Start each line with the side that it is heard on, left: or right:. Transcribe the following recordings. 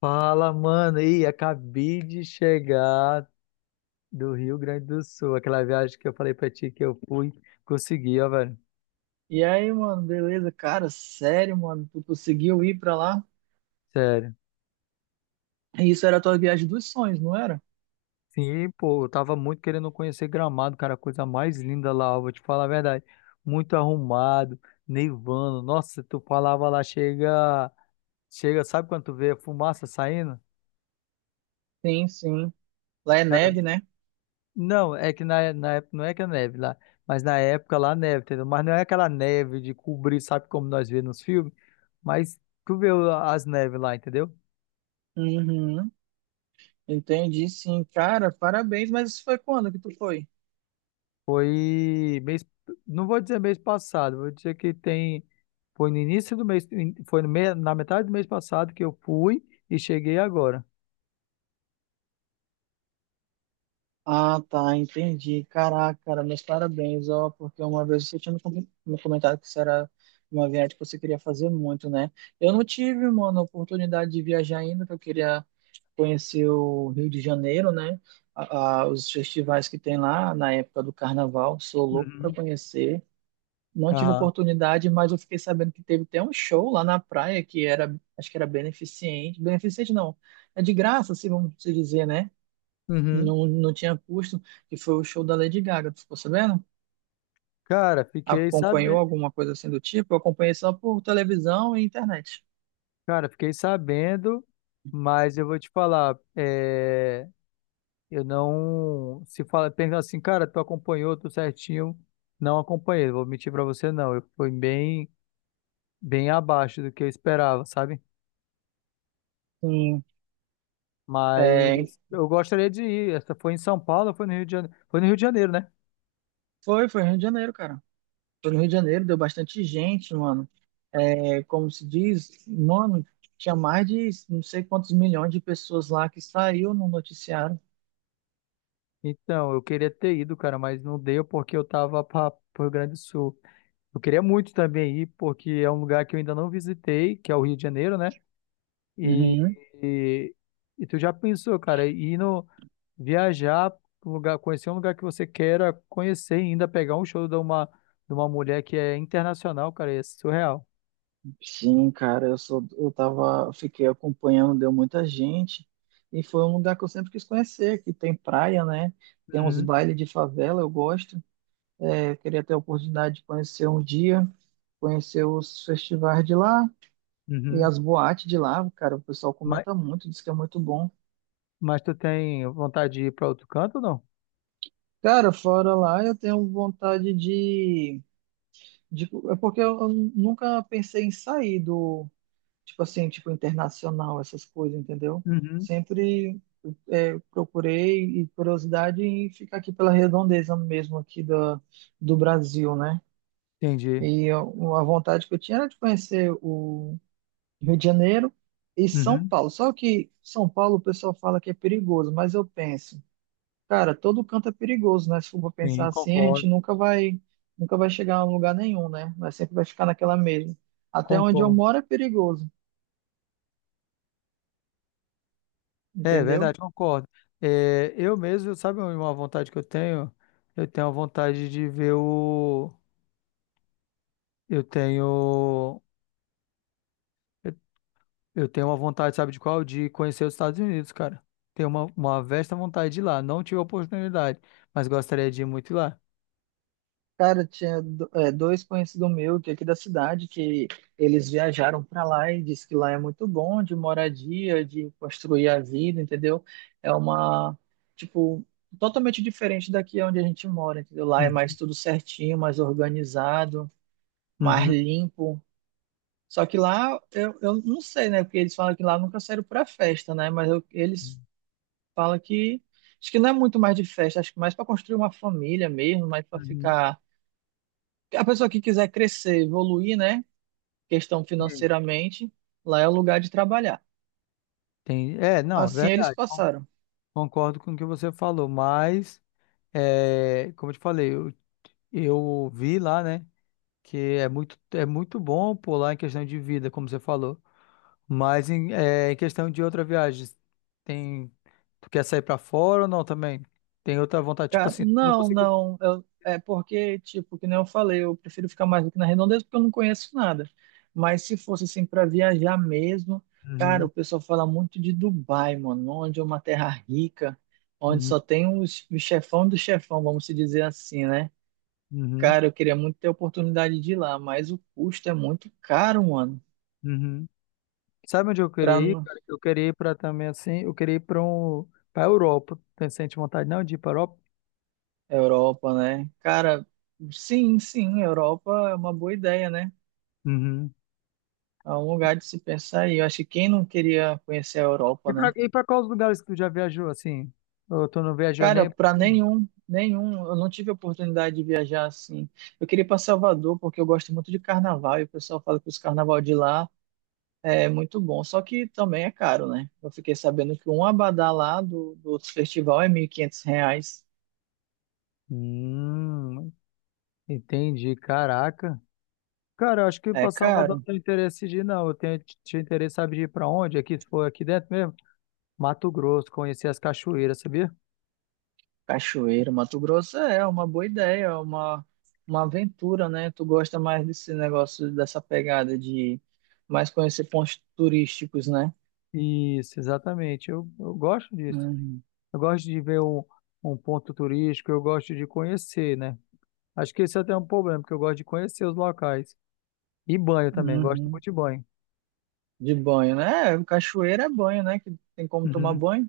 left: Fala, mano. Ih, acabei de chegar do Rio Grande do Sul. Aquela viagem que eu falei pra ti que eu fui, consegui, ó, velho.
right: E aí, mano, beleza? Cara, sério, mano, tu conseguiu ir pra lá?
left: Sério.
right: Isso era a tua viagem dos sonhos, não era?
left: Sim, pô, eu tava muito querendo conhecer Gramado, cara. A coisa mais linda lá, eu vou te falar a verdade. Muito arrumado, nevando. Nossa, tu falava lá, chega. Chega, sabe quando tu vê a fumaça saindo?
right: Sim, sim. Lá é
left: Cara,
right: neve, né?
left: não, é que na época não é que é neve lá, mas na época lá neve, entendeu? Mas não é aquela neve de cobrir, sabe como nós vemos nos filmes? Mas tu vê as neves lá, entendeu?
right: Uhum. Entendi, sim. Cara, parabéns, mas isso foi quando que tu foi?
left: Foi mês, não vou dizer mês passado, vou dizer que tem, foi no início do mês, foi no na metade do mês passado que eu fui e cheguei agora.
right: Ah, tá, entendi. Caraca, cara, meus parabéns, ó, porque uma vez você tinha me comentado que isso era uma viagem que você queria fazer muito, né? Eu não tive, mano, oportunidade de viajar ainda, que eu queria conhecer o Rio de Janeiro, né? Os festivais que tem lá na época do Carnaval, sou louco para
left: Uhum.
right: conhecer. Não tive
left: Aham.
right: oportunidade, mas eu fiquei sabendo que teve até um show lá na praia que era, acho que era beneficente. Beneficente não, é de graça, se vamos se dizer, né?
left: Uhum.
right: Não, não tinha custo, que foi o show da Lady Gaga, tu ficou sabendo?
left: Cara, fiquei
right: Acompanhou
left: sabendo,
right: alguma coisa assim do tipo? Eu acompanhei só por televisão e internet.
left: cara, fiquei sabendo, mas eu vou te falar, eu não. Se fala, pergunta assim, cara, tu acompanhou tudo certinho? Não acompanhei, vou mentir pra você, não. Eu fui bem, bem abaixo do que eu esperava, sabe?
right: Sim, é,
left: Mas eu gostaria de ir. Essa foi em São Paulo, foi no Rio de Janeiro, foi no Rio de Janeiro, né?
right: foi Rio de Janeiro, cara. Foi no Rio de Janeiro, deu bastante gente, mano. É, como se diz, mano, tinha mais de não sei quantos milhões de pessoas lá que saiu no noticiário.
left: Então, eu queria ter ido, cara, mas não deu porque eu tava para o Rio Grande do Sul. Eu queria muito também ir, porque é um lugar que eu ainda não visitei, que é o Rio de Janeiro, né? E,
right: Uhum.
left: e, e tu já pensou, cara, ir no, viajar, pra um lugar, conhecer um lugar que você queira conhecer e ainda pegar um show de uma mulher que é internacional, cara, é surreal.
right: Sim, cara, eu sou, eu tava, fiquei acompanhando, deu muita gente, e foi um lugar que eu sempre quis conhecer, que tem praia, né? Tem uns
left: Uhum,
right: bailes de favela, eu gosto. É, queria ter a oportunidade de conhecer um dia, conhecer os festivais de lá e
left: uhum.
right: as boates de lá, cara, o pessoal
left: Mas,
right: comenta muito, diz que é muito bom.
left: mas tu tem vontade de ir para outro canto ou não?
right: Cara, fora lá, eu tenho vontade de. Tipo, é porque eu nunca pensei em sair do, tipo assim, tipo internacional, essas coisas, entendeu?
left: Uhum.
right: Sempre é, procurei e curiosidade em ficar aqui pela redondeza mesmo aqui do Brasil, né?
left: Entendi.
right: E a vontade que eu tinha era de conhecer o Rio de Janeiro e São
left: Uhum.
right: Paulo. Só que São Paulo o pessoal fala que é perigoso, mas eu penso. Cara, todo canto é perigoso, né? Se for pra pensar
left: Sim,
right: assim, a gente
left: concordo,
right: nunca vai chegar a um lugar nenhum, né? Mas sempre vai ficar naquela mesma. Até onde eu
left: concordo.
right: moro é perigoso,
left: É é
right: entendeu?
left: verdade, concordo. É, eu mesmo, sabe uma vontade que eu tenho? Eu tenho a vontade de ver o. Eu tenho. Eu tenho uma vontade, sabe de qual? De conhecer os Estados Unidos, cara. Tenho uma vasta vontade de ir lá. Não tive a oportunidade, mas gostaria de ir muito lá.
right: Cara, tinha é, dois conhecidos meus que é aqui da cidade que eles viajaram para lá e disse que lá é muito bom de moradia, de construir a vida, entendeu? É uma, tipo, totalmente diferente daqui onde a gente mora, entendeu? Lá é mais tudo certinho, mais organizado, mais
left: Uhum.
right: limpo. Só que lá, eu não sei, né? Porque eles falam que lá nunca saíram para festa, né? Mas eles falam que. Acho que não é muito mais de festa, acho que mais para construir uma família mesmo, mais para
left: Uhum.
right: ficar. A pessoa que quiser crescer, evoluir, né? Questão
left: Sim.
right: financeiramente, lá é o lugar de trabalhar.
left: Tem, é, não, é
right: Assim eles
left: verdade.
right: passaram.
left: Concordo com o que você falou, mas é, como eu te falei, eu vi lá, né, que é muito bom por lá em questão de vida, como você falou. Mas em, é, em questão de outra viagem, tem, tu quer sair pra fora ou não também? Tem outra vontade, tipo
right: Cara,
left: assim, tu não
right: não,
left: conseguiu.
right: não. É porque, tipo, que nem eu falei, eu prefiro ficar mais aqui na redondeza porque eu não conheço nada. Mas se fosse assim para viajar mesmo, cara,
left: Uhum,
right: o pessoal fala muito de Dubai, mano, onde é uma terra rica, onde
left: uhum,
right: só tem o chefão do chefão, vamos se dizer assim, né?
left: uhum,
right: Cara, eu queria muito ter a oportunidade de ir lá, mas o custo é muito caro, mano,
left: uhum. Sabe onde eu
right: pra
left: queria ir,
right: n-
left: cara? Eu queria ir para também assim, eu queria ir para um, para Europa. Tem sente vontade não de ir para Europa?
right: Europa, né? Cara, sim, sim, Europa é uma boa ideia, né?
left: Uhum.
right: É um lugar de se pensar e eu acho que quem não queria conhecer a Europa, né?
left: E para quais lugares que tu já viajou assim? Ou tu não viajou
right: Cara,
left: nem para
right: para
left: nenhuma?
right: nenhum, nenhum, eu não tive a oportunidade de viajar assim. Eu queria ir para Salvador porque eu gosto muito de carnaval e o pessoal fala que os carnaval de lá é muito bom, só que também é caro, né? Eu fiquei sabendo que um abadá lá do festival é R$ 1.500.
left: Hum, entendi, caraca. Cara, eu acho que
right: É
left: para Salvador não
right: caro.
left: tenho interesse de ir, não. Eu tenho, tinha interesse, sabe, de ir para onde? Aqui, se for aqui dentro mesmo? Mato Grosso, conhecer as cachoeiras, sabia?
right: Cachoeira, Mato Grosso é uma boa ideia, é uma aventura, né? Tu gosta mais desse negócio, dessa pegada de mais conhecer pontos turísticos, né?
left: Isso, exatamente. Eu gosto disso.
right: Uhum,
left: Eu gosto de ver um, um ponto turístico, eu gosto de conhecer, né? Acho que esse até é um problema, porque eu gosto de conhecer os locais. E banho também, gosto
right: uhum.
left: muito de banho.
right: De banho, né? É, Cachoeira é banho, né? Que tem como tomar
left: Uhum.
right: banho.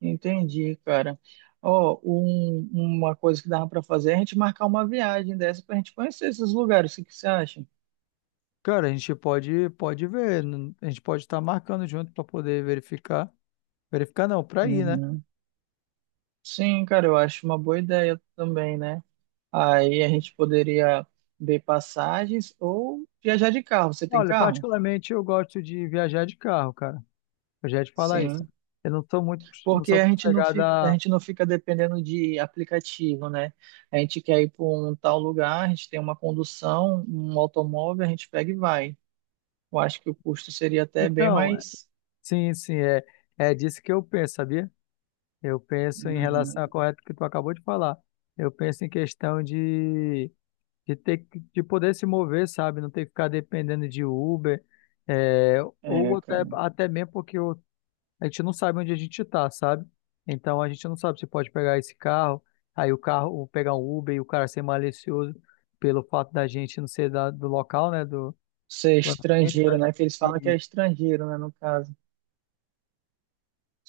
right: Entendi, cara. Ó, uma coisa que dava para fazer é a gente marcar uma viagem dessa para a gente conhecer esses lugares. O que que você acha?
left: Cara, a gente pode, pode ver, a gente pode estar marcando junto para poder verificar. Verificar não, para ir, né?
right: Uhum. Sim, cara, eu acho uma boa ideia também, né? Aí a gente poderia ver passagens ou viajar de carro. Você tem
left: Olha,
right: carro?
left: particularmente eu gosto de viajar de carro, cara. Eu já ia te falar isso.
right: Sim.
left: Eu não sou muito, não
right: Porque
left: sou muito
right: a
left: chegada a...
right: gente não fica dependendo de aplicativo, né? A gente quer ir para um tal lugar, a gente tem uma condução, um automóvel, a gente pega e vai. Eu acho que o custo seria até bem
left: Então, é,
right: mais.
left: sim, sim, é, é disso que eu penso, sabia? Eu penso em relação
right: Uhum.
left: ao correto que tu acabou de falar. Eu penso em questão de ter, de poder se mover, sabe? Não ter que ficar dependendo de Uber, é, ou
right: É,
left: até,
right: cara.
left: até mesmo porque a gente não sabe onde a gente está, sabe? Então a gente não sabe se pode pegar esse carro, aí o carro, ou pegar um Uber e o cara ser malicioso pelo fato da gente não ser do local, né? Do,
right: Ser
left: do ambiente,
right: estrangeiro,
left: sabe?
right: né? Que eles falam que é
left: E,
right: estrangeiro, né? No caso.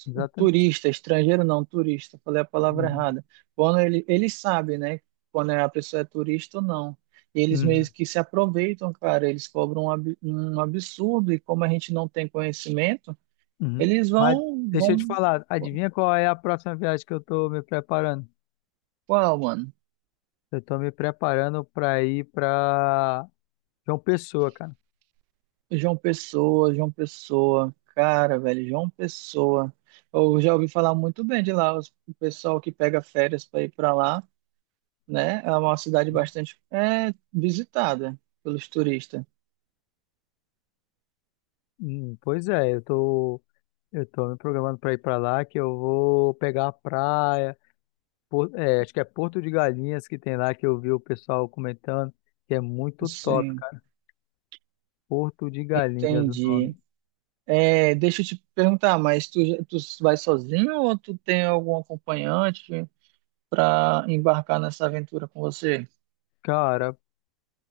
left: exatamente.
right: Turista, estrangeiro não, turista, falei a palavra
left: Uhum.
right: errada. Quando ele sabe, né, quando a pessoa é turista ou não. E eles meio
left: Uhum.
right: que se aproveitam, cara, eles cobram um absurdo e como a gente não tem conhecimento,
left: Uhum.
right: eles
left: Mas
right: vão,
left: deixa eu te
right: vão,
left: falar, adivinha qual é a próxima viagem que eu tô me preparando?
right: Qual, mano?
left: Eu tô me preparando para ir para João Pessoa, cara.
right: João Pessoa, João Pessoa, cara, velho, João Pessoa. Eu já ouvi falar muito bem de lá, o pessoal que pega férias para ir para lá, né? É uma cidade
left: Uhum.
right: bastante é, visitada pelos turistas.
left: Pois é, eu tô me programando para ir para lá que eu vou pegar a praia, é, acho que é Porto de Galinhas que tem lá que eu vi o pessoal comentando, que é muito top,
right: Sim,
left: cara. Porto de Galinhas o nome.
right: entendi. É, deixa eu te perguntar, mas tu vai sozinho ou tu tem algum acompanhante para embarcar nessa aventura com você?
left: Cara,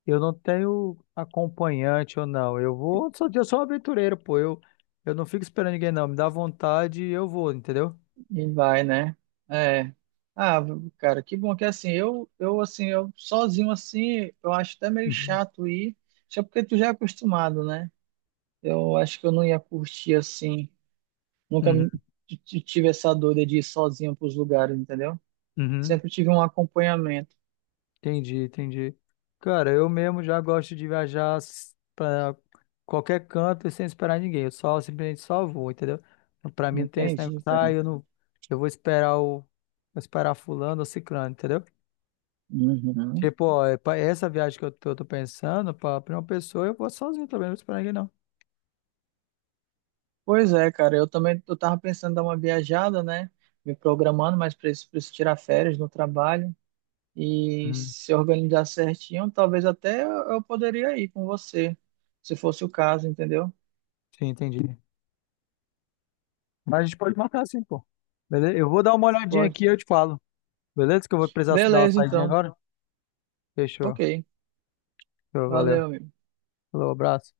left: eu não tenho acompanhante ou não. Eu vou, eu sou um aventureiro, pô. Eu não fico esperando ninguém, não. Me dá vontade e eu vou, entendeu?
right: E vai, né? É. Ah, cara, que bom que assim, eu assim, eu sozinho assim, eu acho até meio
left: Uhum.
right: chato ir, só porque tu já é acostumado, né? Eu acho que eu não ia curtir assim, nunca
left: Uhum.
right: tive essa dor de ir sozinho pros lugares, entendeu?
left: Uhum.
right: Sempre tive um acompanhamento.
left: Entendi, entendi. Cara, eu mesmo já gosto de viajar pra qualquer canto e sem esperar ninguém. Eu só simplesmente só vou, entendeu? Então, pra mim não tem esse negócio,
right: Entendi,
left: ah,
right: cara.
left: eu não, eu vou esperar o, vou esperar fulano ou ciclano, entendeu?
right: Uhum.
left: Tipo, ó, é essa viagem que eu tô pensando, pra uma pessoa, eu vou sozinho também, não vou esperar ninguém,
right: Pois é, cara, eu também eu tava pensando em dar uma viajada, né? Me programando, mas preciso tirar férias no trabalho e
left: não.
right: se organizar certinho, talvez até eu poderia ir com você, se fosse o caso, entendeu?
left: Sim, entendi. Mas a gente pode marcar assim, pô. Beleza? Eu vou dar uma olhadinha
right: Pode.
left: aqui e eu te falo. Beleza? Que eu vou precisar dar uma
right: Beleza,
left: saidinha
right: então.
left: agora. Fechou.
right: Ok.
left: Fechou, valeu.
right: Valeu, amigo.
left: Falou, abraço.